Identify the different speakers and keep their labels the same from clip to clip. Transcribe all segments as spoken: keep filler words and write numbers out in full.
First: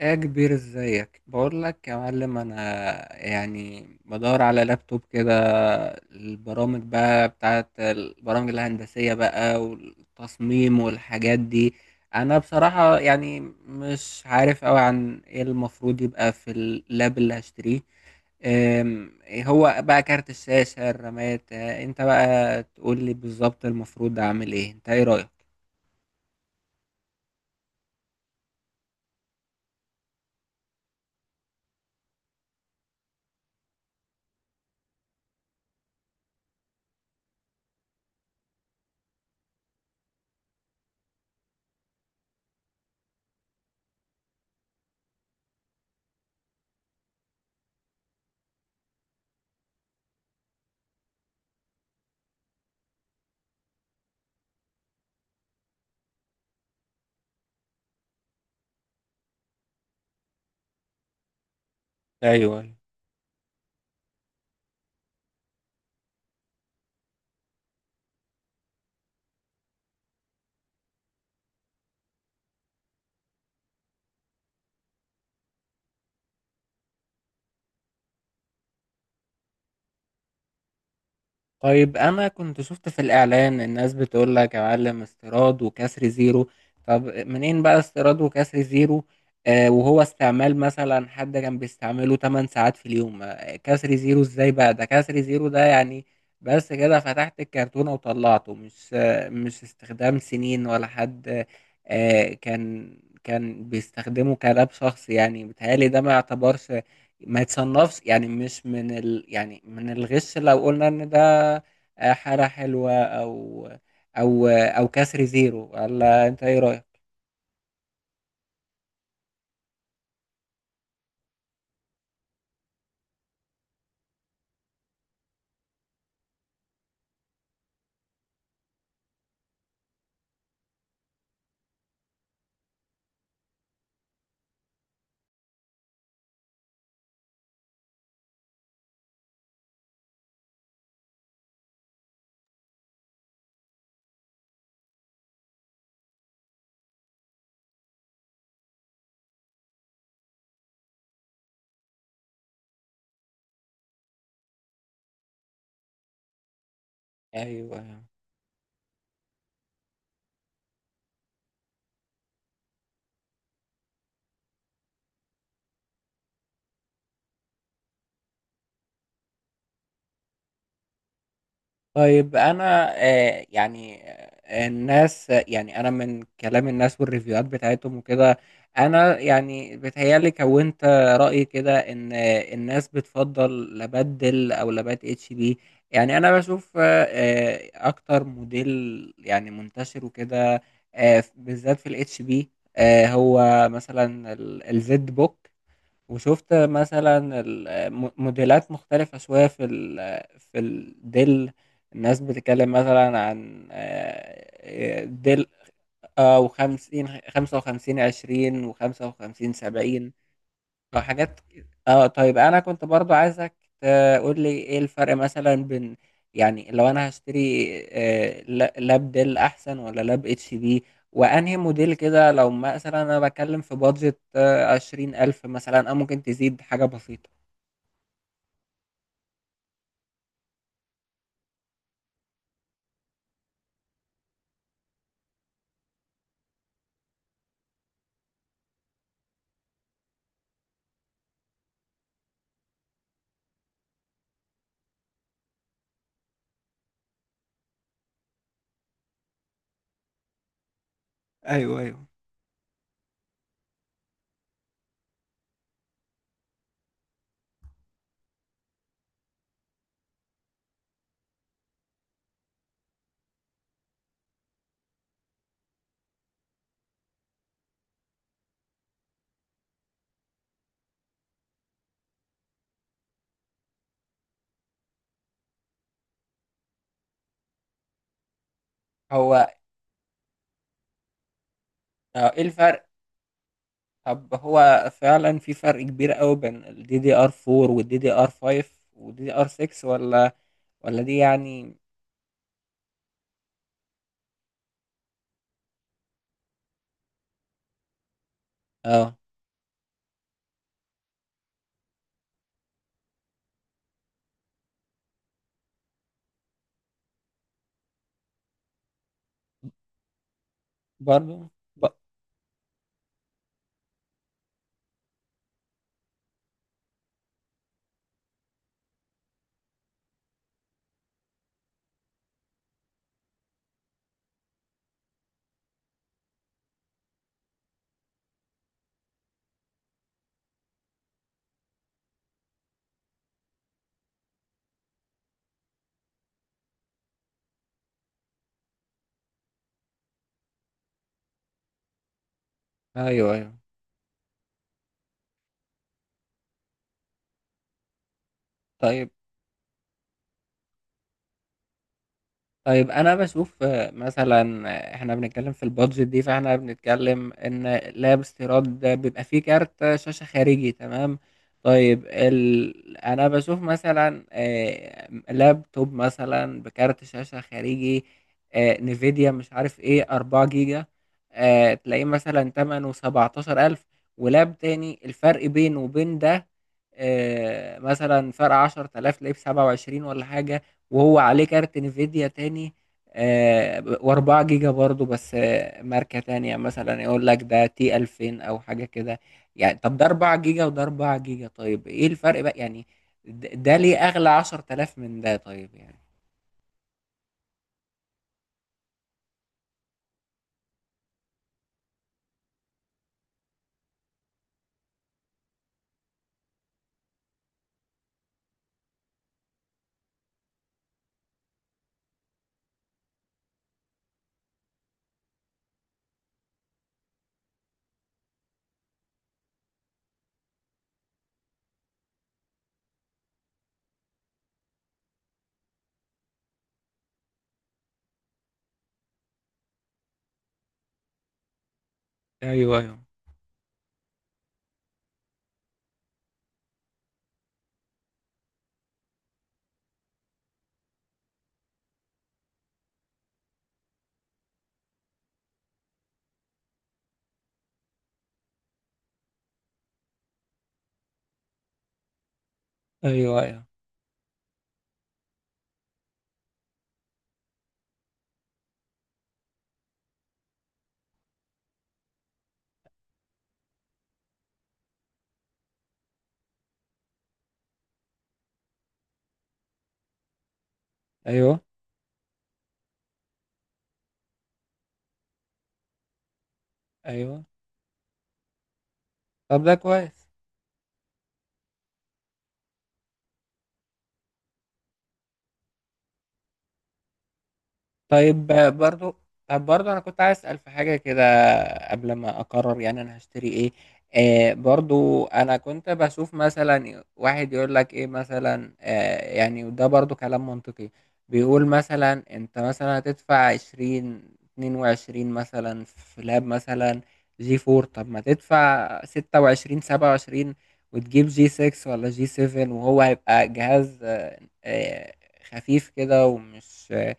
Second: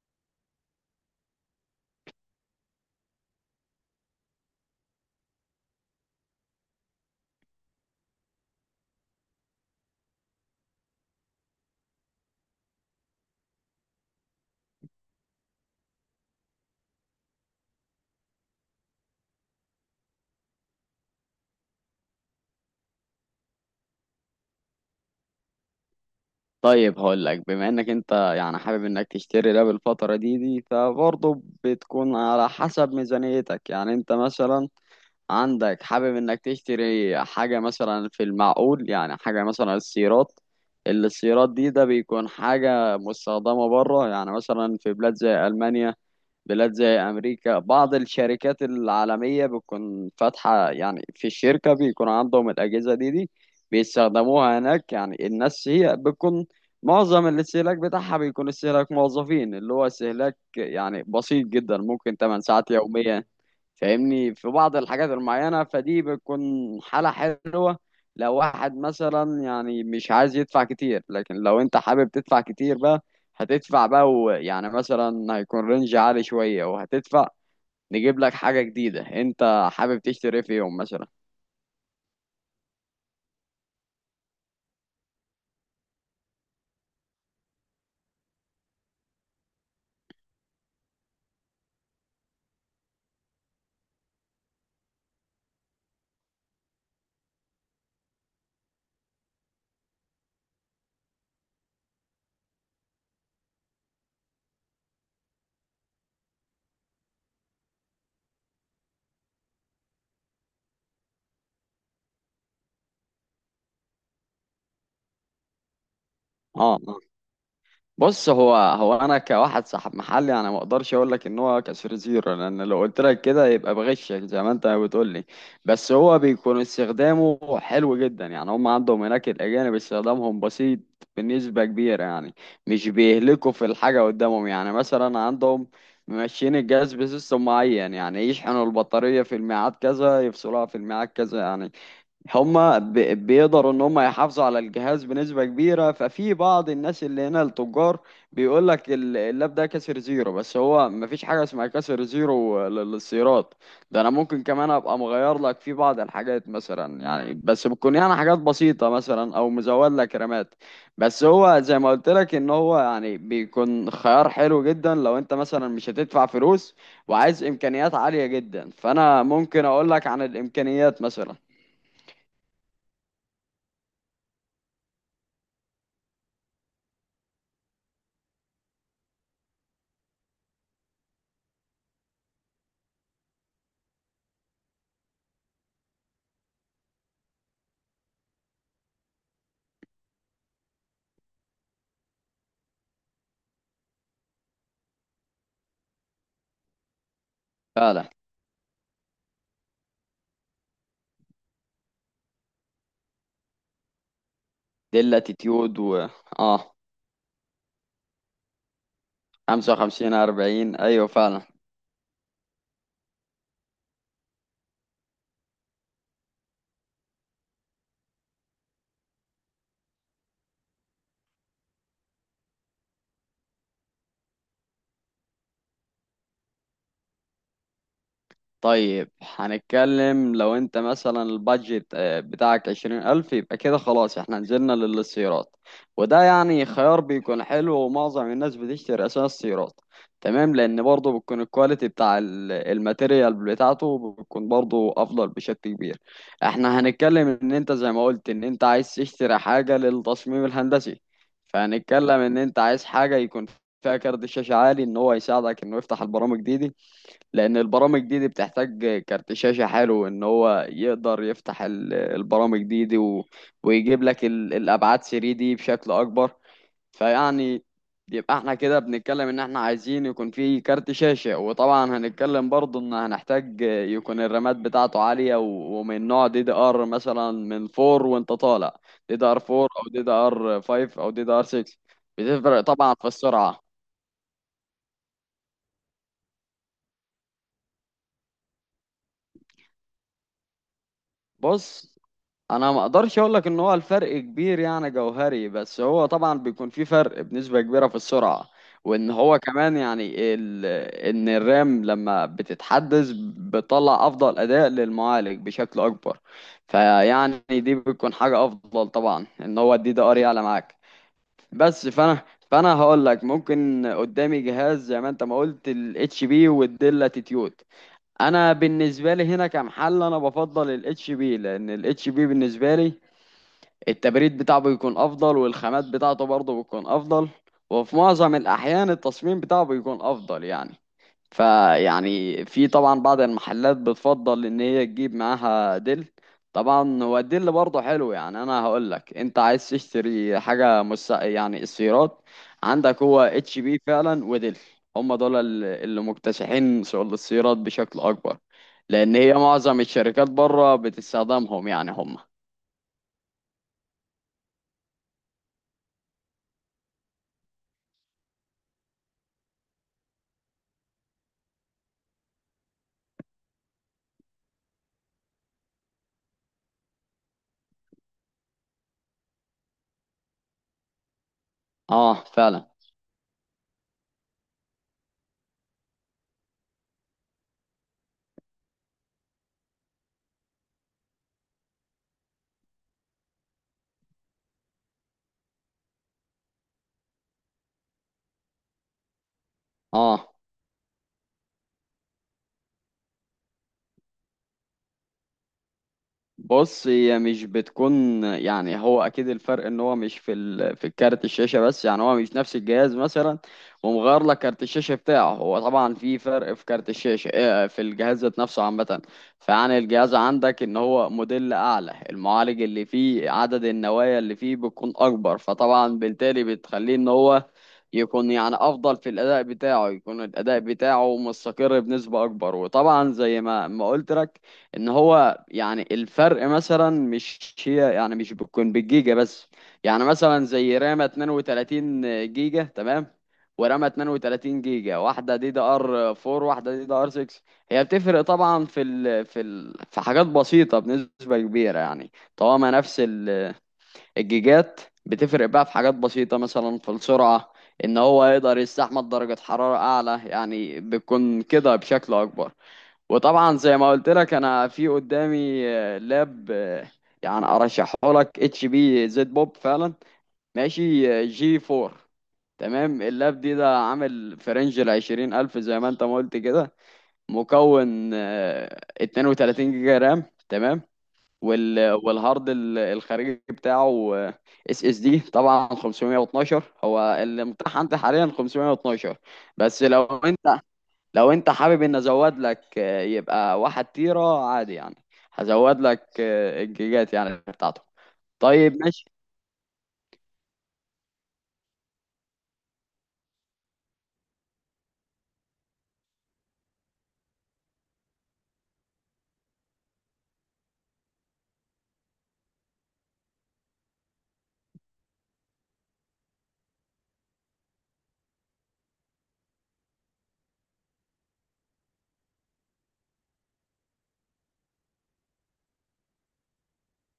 Speaker 1: ايه يا كبير، ازيك؟ بقول لك يا معلم، انا يعني بدور على لابتوب كده. البرامج بقى بتاعت البرامج الهندسية بقى والتصميم والحاجات دي. انا بصراحة يعني مش عارف قوي عن ايه المفروض يبقى في اللاب اللي هشتريه. أم، إيه هو بقى كارت الشاشة، الرامات؟ آه، انت بقى تقول لي بالظبط المفروض اعمل ايه، انت ايه رأيك؟
Speaker 2: طيب هقول لك بما انك انت يعني حابب انك تشتري ده بالفترة دي دي فبرضه بتكون على حسب ميزانيتك. يعني انت مثلا عندك حابب انك تشتري حاجة مثلا في المعقول، يعني حاجة مثلا السيارات السيارات دي. ده بيكون حاجة مستخدمة بره، يعني مثلا في بلاد زي ألمانيا، بلاد زي أمريكا. بعض الشركات العالمية بتكون فاتحة، يعني في الشركة بيكون عندهم الأجهزة دي دي بيستخدموها هناك. يعني الناس هي بتكون معظم الاستهلاك بتاعها بيكون استهلاك موظفين، اللي هو استهلاك يعني بسيط جدا، ممكن 8
Speaker 1: ايوه.
Speaker 2: ساعات يوميا. فاهمني؟ في بعض الحاجات المعينة، فدي بتكون حالة حلوة لو واحد مثلا يعني مش عايز يدفع كتير. لكن لو انت حابب تدفع كتير بقى، هتدفع بقى، ويعني مثلا هيكون رينج عالي شوية وهتدفع، نجيب لك حاجة جديدة انت حابب تشتري في يوم مثلا.
Speaker 1: طيب انا كنت شفت في الاعلان الناس بتقول لك يا معلم استيراد وكسر زيرو. طب منين بقى استيراد وكسر زيرو؟ آه وهو استعمال مثلا حد كان بيستعمله تمن ساعات في اليوم، آه كسر زيرو ازاي؟ بقى ده كسر زيرو ده يعني؟ بس كده فتحت الكرتونة وطلعته، مش آه مش استخدام سنين ولا حد. آه كان كان بيستخدمه كلاب شخص، يعني بيتهيألي ده ما يعتبرش، ما يتصنفش، يعني مش من ال... يعني من الغش لو قلنا ان ده آه، حالة حلوة، او او آه، او كسر زيرو، ولا انت ايه
Speaker 2: اه،
Speaker 1: رأيك؟
Speaker 2: بص، هو هو انا كواحد صاحب محلي انا ما اقدرش اقول لك ان هو كسر زيرو، لان لو قلت لك كده يبقى بغشك زي ما انت بتقول لي. بس هو بيكون استخدامه حلو جدا. يعني هم عندهم هناك الاجانب استخدامهم بسيط بنسبة كبيرة يعني، مش بيهلكوا في الحاجة قدامهم. يعني مثلا عندهم ماشيين الجهاز بسيستم معين، يعني يشحنوا البطارية في الميعاد كذا، يفصلوها في الميعاد كذا. يعني هما بي- بيقدروا ان هما يحافظوا على الجهاز بنسبة كبيرة. ففي بعض الناس اللي هنا التجار بيقول لك ال- اللاب ده كسر زيرو. بس هو مفيش حاجة اسمها كسر زيرو لل- للسيارات. ده انا ممكن كمان ابقى مغير لك في بعض الحاجات مثلا، يعني بس بتكون
Speaker 1: ايوه.
Speaker 2: يعني حاجات بسيطة، مثلا او مزود لك رامات. بس هو زي ما قلت لك ان هو يعني بيكون خيار حلو جدا لو انت مثلا مش هتدفع فلوس وعايز امكانيات عالية جدا. فانا ممكن اقول لك عن الامكانيات مثلا.
Speaker 1: طيب انا آه يعني، آه، الناس يعني، انا من كلام الناس والريفيوهات بتاعتهم وكده، انا يعني بتهيالي كونت رأي كده ان آه، الناس بتفضل لابات ديل او لابات اتش بي. يعني انا بشوف آه آه، اكتر موديل يعني منتشر وكده، آه بالذات في الاتش بي. آه هو مثلا الزد بوك. وشُفت مثلًا ال
Speaker 2: فعلا،
Speaker 1: م موديلات مختلفة شوية في ال في الدِل، الناس بتتكلّم مثلًا عن
Speaker 2: دي
Speaker 1: آآ دِل،
Speaker 2: الاتيتيود. و
Speaker 1: آه،
Speaker 2: اه،
Speaker 1: و50 خ خمسة وخمسين، عشرين و55، سبعين.
Speaker 2: خمسة وخمسين اربعين،
Speaker 1: اه،
Speaker 2: ايوه
Speaker 1: حاجات
Speaker 2: فعلا.
Speaker 1: ك- اه طيب انا كنت برضو عايزك تقول لي ايه الفرق مثلا بين، يعني لو انا هشتري آه، لا- لاب ديل احسن ولا لاب اتش بي، وانهي موديل كده، لو مثلا انا بتكلم في بادجت عشرين الف مثلا، او ممكن تزيد حاجة بسيطة.
Speaker 2: طيب، هنتكلم لو انت مثلا البادجت آه، بتاعك عشرين ألف، يبقى كده خلاص احنا نزلنا للسيارات. وده يعني خيار بيكون حلو، ومعظم الناس بتشتري أساس السيارات. تمام، لأن برضه بتكون الكواليتي بتاع ال- الماتيريال بتاعته بتكون برضه أفضل بشكل كبير. احنا هنتكلم ان انت زي ما قلت ان انت عايز تشتري حاجة للتصميم الهندسي.
Speaker 1: ايوه، ايوه.
Speaker 2: فهنتكلم ان انت عايز حاجة يكون فيها كارت شاشة عالي، ان هو يساعدك انه يفتح البرامج دي, دي، لان البرامج دي, دي بتحتاج كارت شاشة حلو ان هو يقدر يفتح ال- البرامج دي, دي و... ويجيب لك ال... الابعاد 3 دي بشكل اكبر. فيعني، يبقى احنا كده بنتكلم ان احنا عايزين يكون في كارت شاشة. وطبعا هنتكلم برضه ان هنحتاج يكون الرامات بتاعته عالية و... ومن نوع دي دي ار مثلا من اربعة وانت طالع، دي دي ار
Speaker 1: هو،
Speaker 2: اربعة او دي دي ار خمسة او دي دي ار ستة.
Speaker 1: آه، ايه
Speaker 2: بتفرق
Speaker 1: الفرق؟
Speaker 2: طبعا في السرعة.
Speaker 1: طب هو فعلا في فرق كبير قوي بين الدي دي ار اربعة والدي دي ار فايف والدي دي ار سكس، ولا ولا دي يعني؟
Speaker 2: بص، انا ما اقدرش اقول لك ان هو الفرق كبير يعني جوهري، بس هو طبعا بيكون في فرق بنسبة كبيرة في السرعة. وان
Speaker 1: اه،
Speaker 2: هو كمان يعني ال... ان الرام لما بتتحدث بتطلع افضل اداء للمعالج بشكل اكبر. فيعني دي بتكون حاجة افضل طبعا، ان هو الدي دي ار يعلى معاك.
Speaker 1: برضو ب...
Speaker 2: بس فانا فانا هقول لك ممكن قدامي جهاز زي ما انت ما قلت، الاتش بي والديل اتيتيود. انا بالنسبه لي هنا كمحل انا بفضل الاتش بي، لان الاتش بي بالنسبه لي التبريد بتاعه بيكون افضل، والخامات بتاعته برضه بتكون افضل، وفي معظم الاحيان التصميم بتاعه بيكون افضل يعني. فيعني في طبعا بعض المحلات بتفضل ان هي تجيب معاها ديل. طبعا هو الديل برضه حلو. يعني انا هقول لك انت عايز تشتري حاجه مس... يعني السيارات عندك هو
Speaker 1: ايوه، ايوه،
Speaker 2: اتش بي فعلا وديل. هم دول ال- اللي مكتسحين سوق السيارات بشكل اكبر.
Speaker 1: طيب.
Speaker 2: لان هي معظم الشركات بره بتستخدمهم يعني هم.
Speaker 1: طيب انا بشوف آه، مثلا، آه، احنا بنتكلم في البادجت دي، فاحنا بنتكلم ان لاب استيراد ده بيبقى فيه كارت شاشة خارجي، تمام. طيب ال... انا بشوف مثلا آه، لابتوب مثلا بكارت شاشة خارجي، آه، نيفيديا مش عارف ايه، اربعة جيجا. آه، تلاقيه
Speaker 2: اه
Speaker 1: مثلا
Speaker 2: فعلا.
Speaker 1: تمنه سبعة عشر الف، ولاب تاني الفرق بينه وبين ده آه، مثلا فرق عشر الاف. تلاقيه ب سبعة وعشرين ولا حاجة، وهو عليه كارت انفيديا تاني، آه واربعة جيجا برضو، بس آه ماركة تانية مثلا، يقول لك ده تي الفين او حاجة كده. يعني طب ده
Speaker 2: اه،
Speaker 1: اربعة جيجا وده اربعة جيجا، طيب ايه الفرق بقى يعني؟ د- ده ليه اغلى عشر تلاف من ده طيب يعني؟
Speaker 2: بص، هي مش بتكون يعني، هو اكيد الفرق ان هو مش في ال... في الكارت الشاشه بس. يعني هو مش نفس الجهاز مثلا ومغير لك كارت الشاشه بتاعه. هو طبعا في فرق في كارت الشاشه، آه، في الجهاز ذات نفسه عامه. فيعني الجهاز عندك ان هو موديل اعلى، المعالج اللي فيه، عدد النوايا اللي فيه بتكون اكبر. فطبعا بالتالي بتخليه ان هو يكون يعني افضل في الاداء بتاعه، يكون الاداء بتاعه مستقر بنسبه اكبر. وطبعا زي ما ما قلت لك ان هو يعني الفرق مثلا مش هي يعني مش بتكون بالجيجا بس. يعني مثلا زي رامة اثنين وثلاثين جيجا
Speaker 1: ايوه، ايوه،
Speaker 2: تمام، ورامة اثنين وثلاثين جيجا، واحدة دي دي ار اربعة واحدة دي دي ار ستة. هي بتفرق طبعا في ال في ال في حاجات بسيطة بنسبة كبيرة يعني. طالما نفس ال- الجيجات، بتفرق بقى في حاجات بسيطة مثلا في السرعة، ان هو يقدر يستحمل درجة حرارة اعلى يعني، بتكون كده بشكل اكبر.
Speaker 1: ايوه،
Speaker 2: وطبعا
Speaker 1: ايوه،
Speaker 2: زي ما قلت لك، انا في قدامي آه، لاب، آه، يعني ارشحه لك، اتش بي زد بوب فعلا، ماشي، آه، جي اربعة تمام. اللاب دي ده عامل في رينج ال عشرين الف زي ما انت ما قلت كده، مكون آه، اثنين وثلاثين جيجا رام تمام.
Speaker 1: ايوه،
Speaker 2: وال، والهارد ال- الخارجي بتاعه اس اس دي طبعا خمسمائة واثنا عشر، هو
Speaker 1: ايوه.
Speaker 2: اللي متاح عندي حاليا خمسميه واتناشر.
Speaker 1: طب ده
Speaker 2: بس لو
Speaker 1: كويس.
Speaker 2: انت، لو انت حابب ان ازود لك، آه، يبقى واحد تيرة عادي يعني، هزود لك آه، الجيجات يعني بتاعته.
Speaker 1: طيب آه،
Speaker 2: طيب ماشي.
Speaker 1: برضو. طب برضو انا كنت عايز اسال في حاجه كده قبل ما اقرر يعني انا هشتري ايه. آه برضو انا كنت بشوف مثلا واحد يقول لك ايه مثلا آه يعني، وده برضو كلام منطقي. بيقول مثلا، انت مثلا هتدفع عشرين، اتنين وعشرين مثلا في لاب مثلا جي فور. طب ما تدفع ستة وعشرين، سبعة وعشرين، وتجيب جي سكس ولا جي سيفن، وهو هيبقى جهاز آه آه، خفيف كده ومش آه،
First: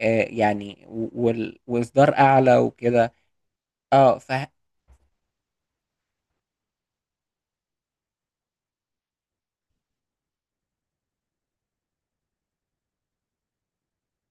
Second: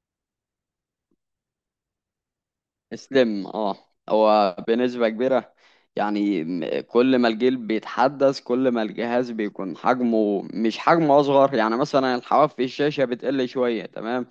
Speaker 1: آآ يعني و وال وإصدار أعلى وكده.
Speaker 2: اسلم اه.
Speaker 1: آه، فه
Speaker 2: هو بنسبة كبيرة يعني م- كل ما الجيل بيتحدث كل ما الجهاز بيكون حجمه مش حجمه اصغر. يعني مثلا الحواف في الشاشة بتقل شوية تمام.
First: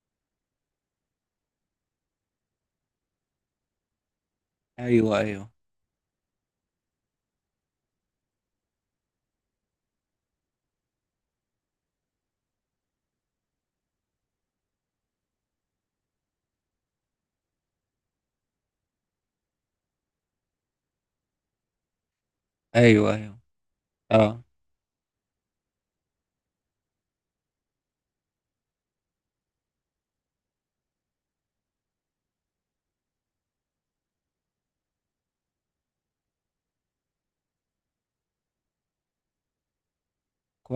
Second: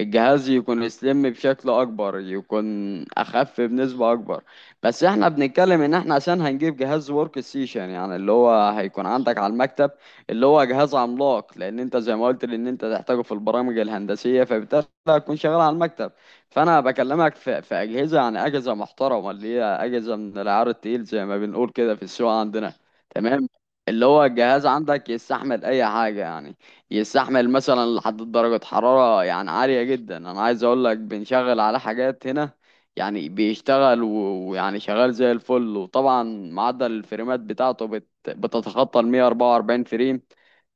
Speaker 2: الجهاز يكون سليم بشكل اكبر، يكون اخف بنسبة اكبر. بس
Speaker 1: أيوه،
Speaker 2: احنا
Speaker 1: أيوه،
Speaker 2: بنتكلم ان احنا عشان هنجيب جهاز ورك ستيشن، يعني اللي هو هيكون عندك على المكتب اللي هو جهاز عملاق، لان انت زي ما قلت لان انت تحتاجه في البرامج الهندسية. فبالتالي هتكون شغال على المكتب. فانا بكلمك في, في اجهزة، يعني اجهزة محترمة، اللي هي اجهزة من العيار التقيل زي ما بنقول كده في السوق عندنا.
Speaker 1: أيوه، أيوه،
Speaker 2: تمام، اللي هو
Speaker 1: آه،
Speaker 2: الجهاز عندك يستحمل اي حاجة يعني. يستحمل مثلا لحد درجة حرارة يعني عالية جدا. انا عايز اقول لك بنشغل على حاجات هنا، يعني بيشتغل و- ويعني شغال زي الفل. وطبعا معدل الفريمات بتاعته بت... بتتخطى ال مائة واربعة واربعين فريم.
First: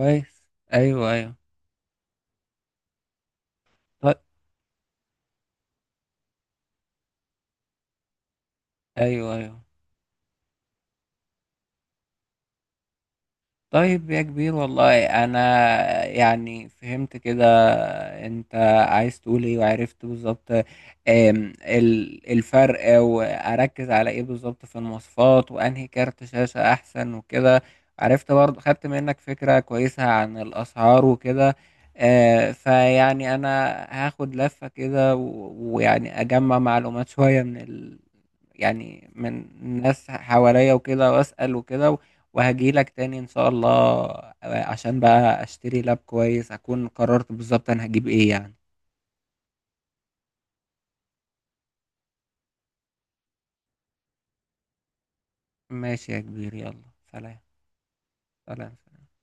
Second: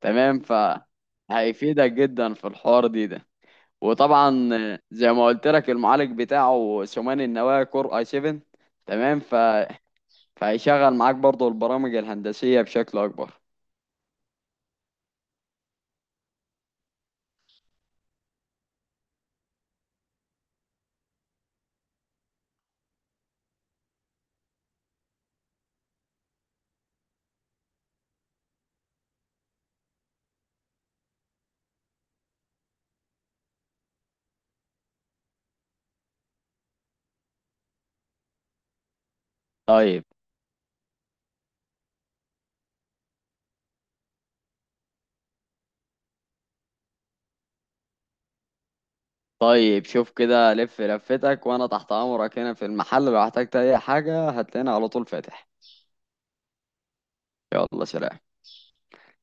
Speaker 2: تمام ف،
Speaker 1: أيوه، أيوه،
Speaker 2: هيفيدك جدا في الحوار دي ده.
Speaker 1: طي
Speaker 2: وطبعا زي ما قلت لك المعالج بتاعه ثماني النواة، كور اي سبعة تمام
Speaker 1: أيوه،
Speaker 2: ف...
Speaker 1: أيوه.
Speaker 2: فهيشغل معاك برضو البرامج الهندسية بشكل اكبر.
Speaker 1: طيب يا كبير، والله انا يعني فهمت كده انت عايز تقول ايه، وعرفت بالظبط آم، ال- الفرق، واركز على ايه بالظبط في المواصفات، وانهي كارت شاشة احسن وكده. عرفت برضه، خدت منك فكرة كويسة عن الاسعار وكده. آه، فيعني انا هاخد لفة كده و- ويعني اجمع معلومات شوية من ال... يعني من
Speaker 2: طيب.
Speaker 1: ناس حواليا وكده، واسأل وكده، وهاجيلك تاني إن شاء الله، عشان بقى أشتري لاب كويس أكون قررت بالظبط أنا هجيب إيه يعني.
Speaker 2: طيب شوف كده، لف لفتك وانا تحت امرك هنا في المحل. لو احتجت اي حاجة هتلاقيني على طول فاتح.
Speaker 1: ماشي يا كبير، يلا. سلام.
Speaker 2: يلا سلام.
Speaker 1: سلام.